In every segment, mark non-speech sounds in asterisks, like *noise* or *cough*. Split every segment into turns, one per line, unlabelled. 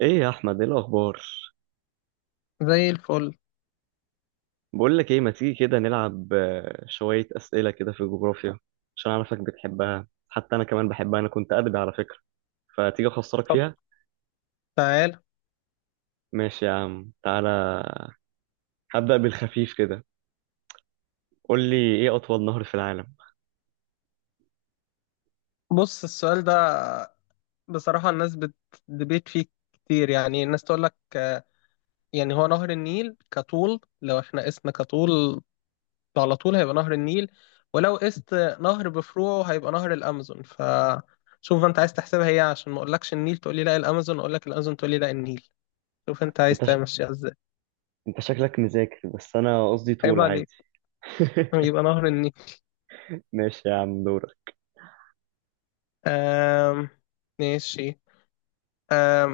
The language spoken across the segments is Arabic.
ايه يا احمد، ايه الاخبار؟
زي الفل.
بقول لك ايه، ما تيجي كده نلعب شويه اسئله كده في الجغرافيا عشان اعرفك بتحبها، حتى انا كمان بحبها. انا كنت ادبي على فكره، فتيجي اخسرك
طب،
فيها.
تعال.
ماشي يا عم تعالى. هبدا بالخفيف كده. قول لي ايه اطول نهر في العالم؟
بص السؤال ده، بصراحة الناس بتدبيت فيه كتير، يعني الناس تقول لك يعني هو نهر النيل كطول، لو احنا قسنا كطول على طول هيبقى نهر النيل، ولو قست نهر بفروعه هيبقى نهر الأمازون. فشوف انت عايز تحسبها ايه، عشان ما اقولكش النيل تقول لي لا الأمازون، اقول لك الأمازون تقول لي لا النيل. شوف انت عايز
انت ش...
تمشيها ازاي.
انت شكلك مذاكر بس انا قصدي
عيب
طول
عليك.
عادي. *laughs*
يبقى نهر النيل.
ماشي يا عم، دورك.
آم، ماشي. آم،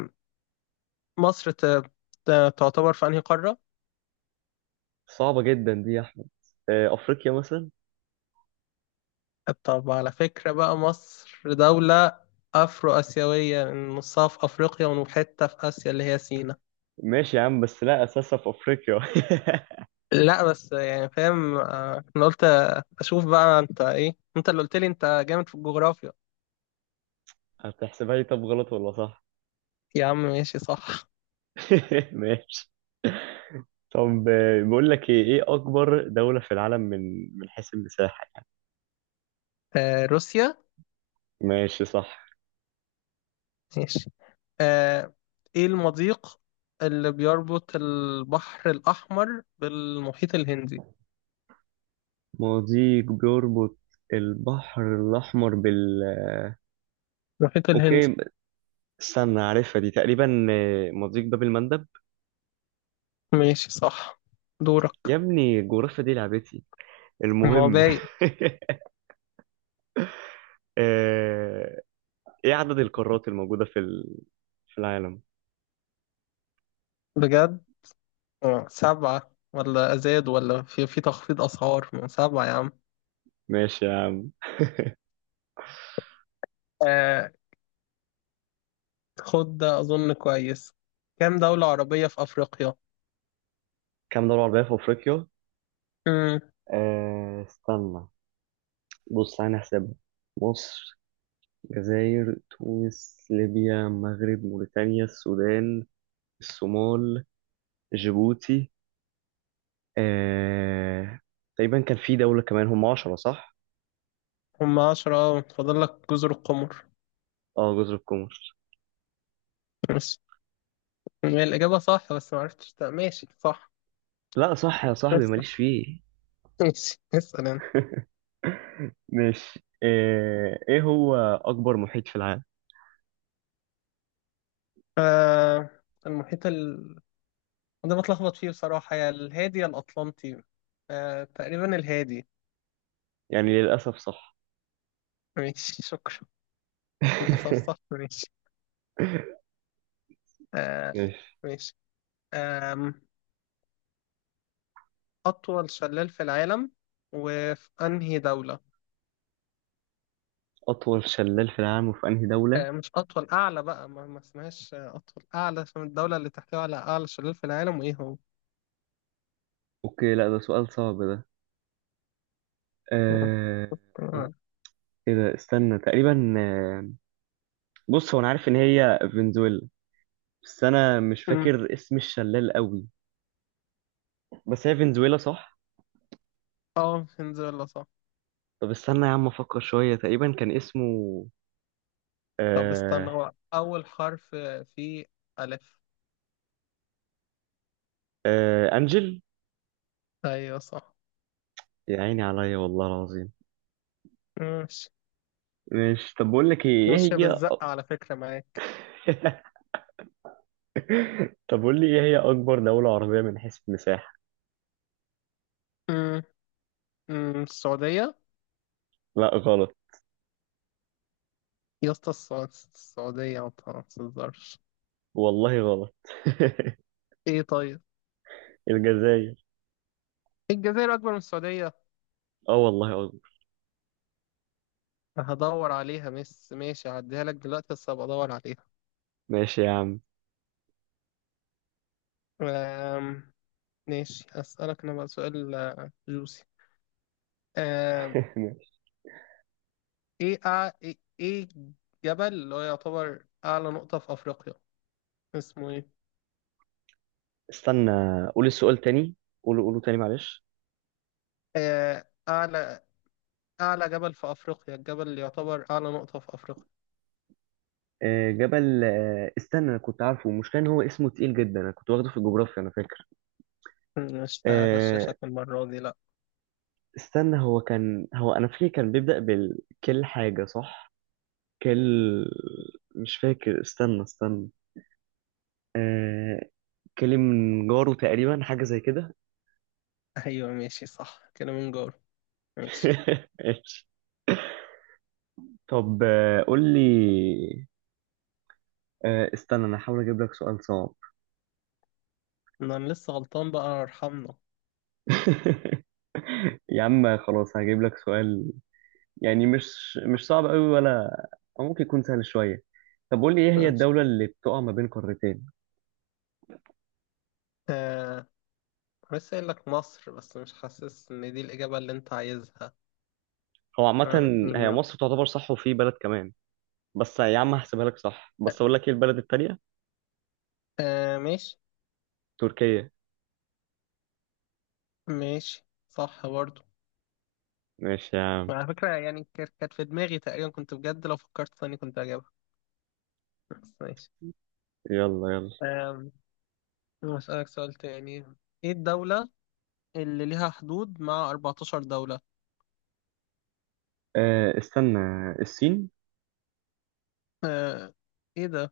مصر تعتبر في انهي قارة؟
صعبه جدا دي يا احمد. افريقيا مثلا.
طب على فكرة بقى، مصر دولة أفرو آسيوية، نصها في أفريقيا وحتة في آسيا اللي هي سينا.
ماشي يا عم، بس لا اساسها في افريقيا.
لا بس يعني فاهم، أنا قلت أشوف بقى أنت إيه، أنت اللي قلت لي أنت جامد في الجغرافيا.
*laughs* هتحسبها لي؟ طب غلط ولا صح؟
يا عم ماشي صح.
*laughs* ماشي. طب بقول لك ايه اكبر دولة في العالم من من حيث المساحة؟
روسيا.
ماشي صح.
ماشي. آه، إيه المضيق اللي بيربط البحر الأحمر بالمحيط الهندي؟
مضيق بيربط البحر الأحمر بال
المحيط الهندي.
أوكي، استنى، عارفها دي تقريبا، مضيق باب المندب.
ماشي صح.
يا
دورك.
ابني الجغرافيا دي لعبتي.
ما هو
المهم
باين.
*laughs* آه، إيه عدد القارات الموجودة في في العالم؟
بجد؟ سبعة، ولا زاد ولا في تخفيض أسعار من سبعة يا عم.
ماشي يا عم.
آه خد ده أظن كويس. كام دولة عربية في أفريقيا؟
كام دولة عربية في أفريقيا؟
مم.
استنى، بص أنا هحسبها. مصر، الجزائر، تونس، ليبيا، المغرب، موريتانيا، السودان، الصومال، جيبوتي، آه... تقريبا كان في دولة كمان، هم عشرة صح؟
هم 10، فاضل لك جزر القمر
اه جزر القمر.
بس. هي الإجابة صح، بس معرفتش ماشي صح.
لا صح يا صاحبي،
اسأل. *laughs*
ماليش فيه.
ماشي، اسأل أنت.
*laughs* ماشي ايه هو أكبر محيط في العالم؟
آه المحيط ال ده بتلخبط فيه بصراحة، يا الهادي يا الأطلنطي. تقريبا الهادي.
يعني للأسف صح.
ماشي، شكرا. للأسف
*laughs*
صح. ماشي. آه
ماشي.
ماشي. آه أطول شلال في العالم وفي أنهي دولة؟
أطول شلال في العالم وفي أنهي دولة؟
مش أطول، أعلى بقى، ما اسمهاش أطول، أعلى، عشان الدولة اللي تحتوي على أعلى شلال في العالم وإيه هو؟
اوكي لا ده سؤال صعب ده. آه...
*laughs*
ايه ده، استنى تقريبا، بص هو انا عارف ان هي فنزويلا، بس انا مش
مم.
فاكر اسم الشلال قوي. بس هي فنزويلا صح.
اه، فنزويلا صح.
طب استنى يا عم افكر شويه، تقريبا كان اسمه
طب استنى،
آه
هو أول حرف فيه ألف.
آه انجل.
أيوه صح.
يا عيني عليا والله العظيم.
ماشي.
مش طب بقول لك ايه، ايه
ماشية
هي؟
بالزقة على فكرة معاك.
*laughs* طب قول لي ايه هي اكبر دوله عربيه من حيث المساحه؟
مم. مم. السعودية.
لا غلط.
يا اسطى، السعودية ما تهزرش.
والله غلط. *laughs*
إيه طيب؟
الجزائر.
الجزائر أكبر من السعودية؟
اه والله اكبر.
هدور عليها. ماشي، هعديها لك دلوقتي بس هبقى ادور عليها.
ماشي يا عم.
أم... ماشي. اسألك انا بقى سؤال جوسي. أم...
*laughs* ماشي.
ايه أع... ايه إيه جبل اللي هو يعتبر اعلى نقطة في افريقيا اسمه ايه؟
استنى، قول السؤال تاني. قوله تاني معلش.
اعلى، اعلى جبل في افريقيا، الجبل اللي يعتبر اعلى نقطة في افريقيا.
جبل استنى، انا كنت عارفه، المشكله ان هو اسمه تقيل جدا، انا كنت واخده في الجغرافيا انا فاكر.
مش
آه،
هغششك المرة دي لا.
استنى هو كان، هو انا فاكر كان بيبدا بالكل حاجه صح. كل، مش فاكر، استنى استنى، آه، كلم جاره تقريبا، حاجه زي كده.
*laughs* ايوه ماشي صح كده، من جور. ماشي.
*laughs* ماشي. طب قول لي، استنى انا هحاول اجيب لك سؤال صعب.
إن انا لسه غلطان بقى ارحمنا.
*laughs* يا عم خلاص هجيب لك سؤال، يعني مش صعب قوي ولا، أو ممكن يكون سهل شوية. طب قول لي إيه هي
ماشي.
الدولة اللي بتقع ما بين قارتين؟
آه، بس قايل لك مصر، بس مش حاسس ان دي الإجابة اللي انت عايزها.
هو عامة هي
نيميا.
مصر تعتبر صح وفي بلد كمان، بس يا عم هحسبها لك صح، بس أقول لك إيه البلد التانية.
ماشي.
تركيا.
ماشي صح برضو.
ماشي يا عم.
على فكرة يعني، كانت في دماغي تقريبا، كنت بجد لو فكرت ثاني كنت هجيبها، بس ماشي.
يلا يلا.
آم، هسألك سؤال تاني. ايه الدولة اللي ليها حدود مع 14 دولة؟
أه استنى، الصين.
آه ايه ده؟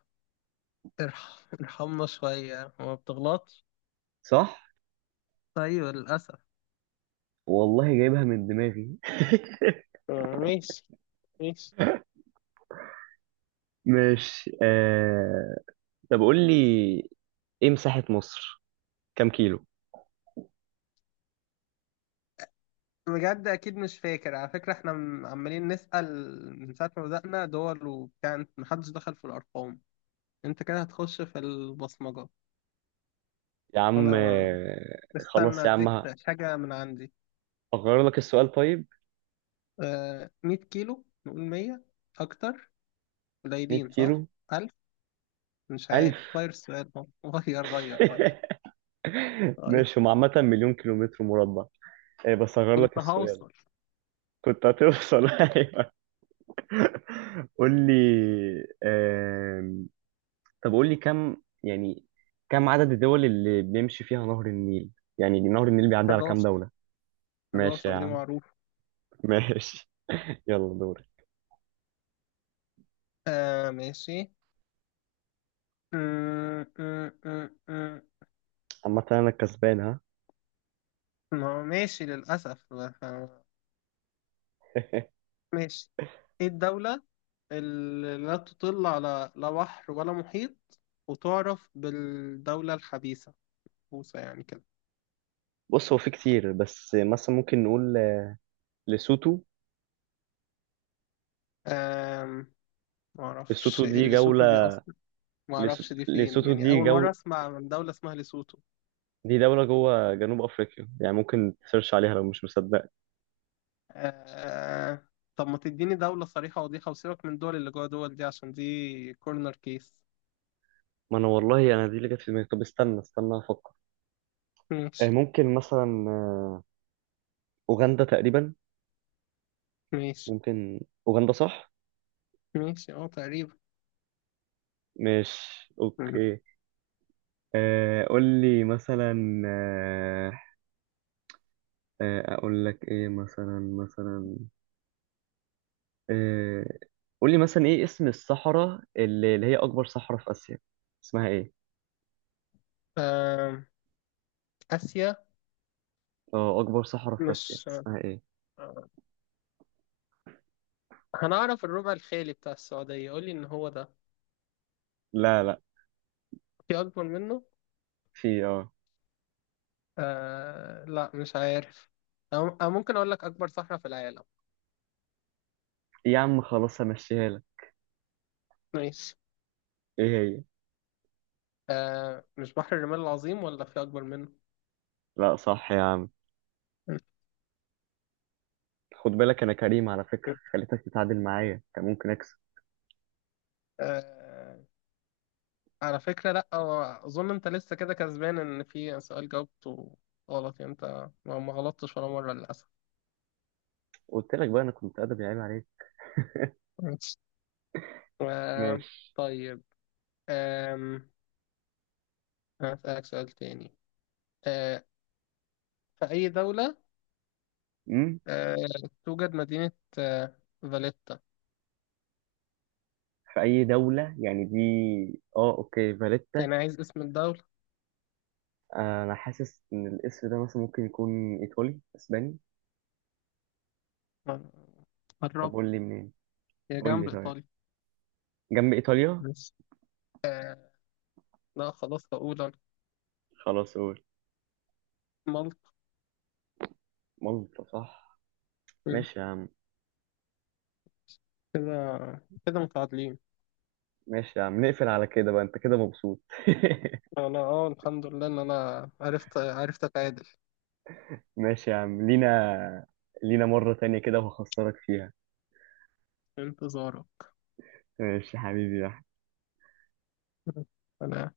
ارحمنا شوية، ما بتغلطش؟
صح،
ايوه للأسف.
والله جايبها من دماغي.
ماشي، ماشي.
*laughs* ماشي طب قول لي ايه مساحة مصر؟ كام كيلو؟
بجد اكيد مش فاكر، على فكره احنا عمالين نسال من ساعه ما بدانا دول وبتاع، محدش دخل في الارقام. انت كده هتخش في البصمجه.
يا عم
انا ما- استنى
خلاص يا
اديك
عم
حاجه من عندي.
هغير لك السؤال طيب.
100 كيلو. نقول 100 اكتر،
100
قليلين صح.
كيلو.
1000. مش
ألف.
عارف، غير السؤال ده. غير غير غير
*laughs*
غير.
ماشي، هم عامة مليون كيلومتر مربع. إيه بس هغير لك
كنت
السؤال.
هوصل.
كنت هتوصل. *laughs* أيوة قول لي. آم، طب قول لي كم، يعني كم عدد الدول اللي بيمشي فيها نهر النيل؟ يعني نهر النيل بيعدي على كام
11.
دولة؟ ماشي
11
يا
دي
عم.
معروفه.
ماشي *laughs* يلا دوري.
ماشي. م- م- م- م.
عامة أنا الكسبان، ها.
ما هو ماشي للأسف.
*laughs*
ماشي. ايه الدولة اللي لا تطل على لا بحر ولا محيط، وتعرف بالدولة الخبيثة، بوسة يعني كده.
بص هو في كتير، بس مثلا ممكن نقول لسوتو.
أم...
لسوتو
معرفش إيه
دي
ليسوتو دي
جولة.
أصلا. معرفش دي فين،
لسوتو
يعني
دي
أول
جولة،
مرة أسمع عن دولة اسمها ليسوتو.
دي دولة جوه جنوب أفريقيا، يعني ممكن تسيرش عليها لو مش مصدق.
أه... طب ما تديني دولة صريحة وضيحة وسيبك من الدول اللي جوه دول دي، عشان دي كورنر كيس.
ما أنا والله أنا دي اللي جت في دماغي. طب استنى استنى أفكر.
ماشي.
ممكن مثلا أوغندا تقريبا.
ماشي.
ممكن. أوغندا صح؟
ماشي، اه تقريبا.
مش، أوكي. قول لي مثلا، آه، أقول لك إيه مثلا، آه، قول لي مثلا إيه اسم الصحراء اللي هي أكبر صحراء في آسيا، اسمها إيه؟
أم... آسيا.
أه أكبر صحراء في آسيا
مش،
اسمها إيه؟
آه، هنعرف الربع الخالي بتاع السعودية، قولي إن هو ده.
لا،
في أكبر منه؟
في أه،
لا مش عارف. أو ممكن أقول لك أكبر صحراء في العالم.
إيه يا عم خلاص همشيها لك.
ماشي.
إيه هي؟
مش بحر الرمال العظيم؟ ولا في أكبر منه؟
لا صح يا عم. خد بالك انا كريم على فكرة، خليتك تتعادل معايا، كان ممكن اكسب.
آه على فكرة لا، هو أظن أنت لسه كده كسبان، إن في سؤال جاوبته غلط. يعني أنت ما غلطتش ولا مرة للأسف.
قلت لك بقى، انا كنت ادبي، عيب عليك.
ماشي. آه
ماشي.
طيب. آم، هسألك سؤال تاني. آه في أي دولة
امم
آه، توجد مدينة فاليتا؟
في اي دولة يعني دي؟ اه اوكي، فاليتا.
أنا عايز اسم الدولة.
انا حاسس ان الاسم ده مثلا ممكن يكون ايطالي، اسباني.
آه،
طب
قربت.
قول لي منين.
هي
قول لي
جنب
طيب،
إيطاليا،
جنب ايطاليا.
بس لا خلاص هقول أنا.
خلاص قول.
مالطا.
مالطا صح.
مم.
ماشي يا عم.
كده كده متعادلين.
ماشي يا عم، نقفل على كده بقى، انت كده مبسوط.
أنا الحمد لله إن أنا عرفت أتعادل.
*laughs* ماشي يا عم، لينا. لينا مرة تانية كده وهخسرك فيها.
انتظاره.
ماشي يا حبيبي يا أحمد.
أنا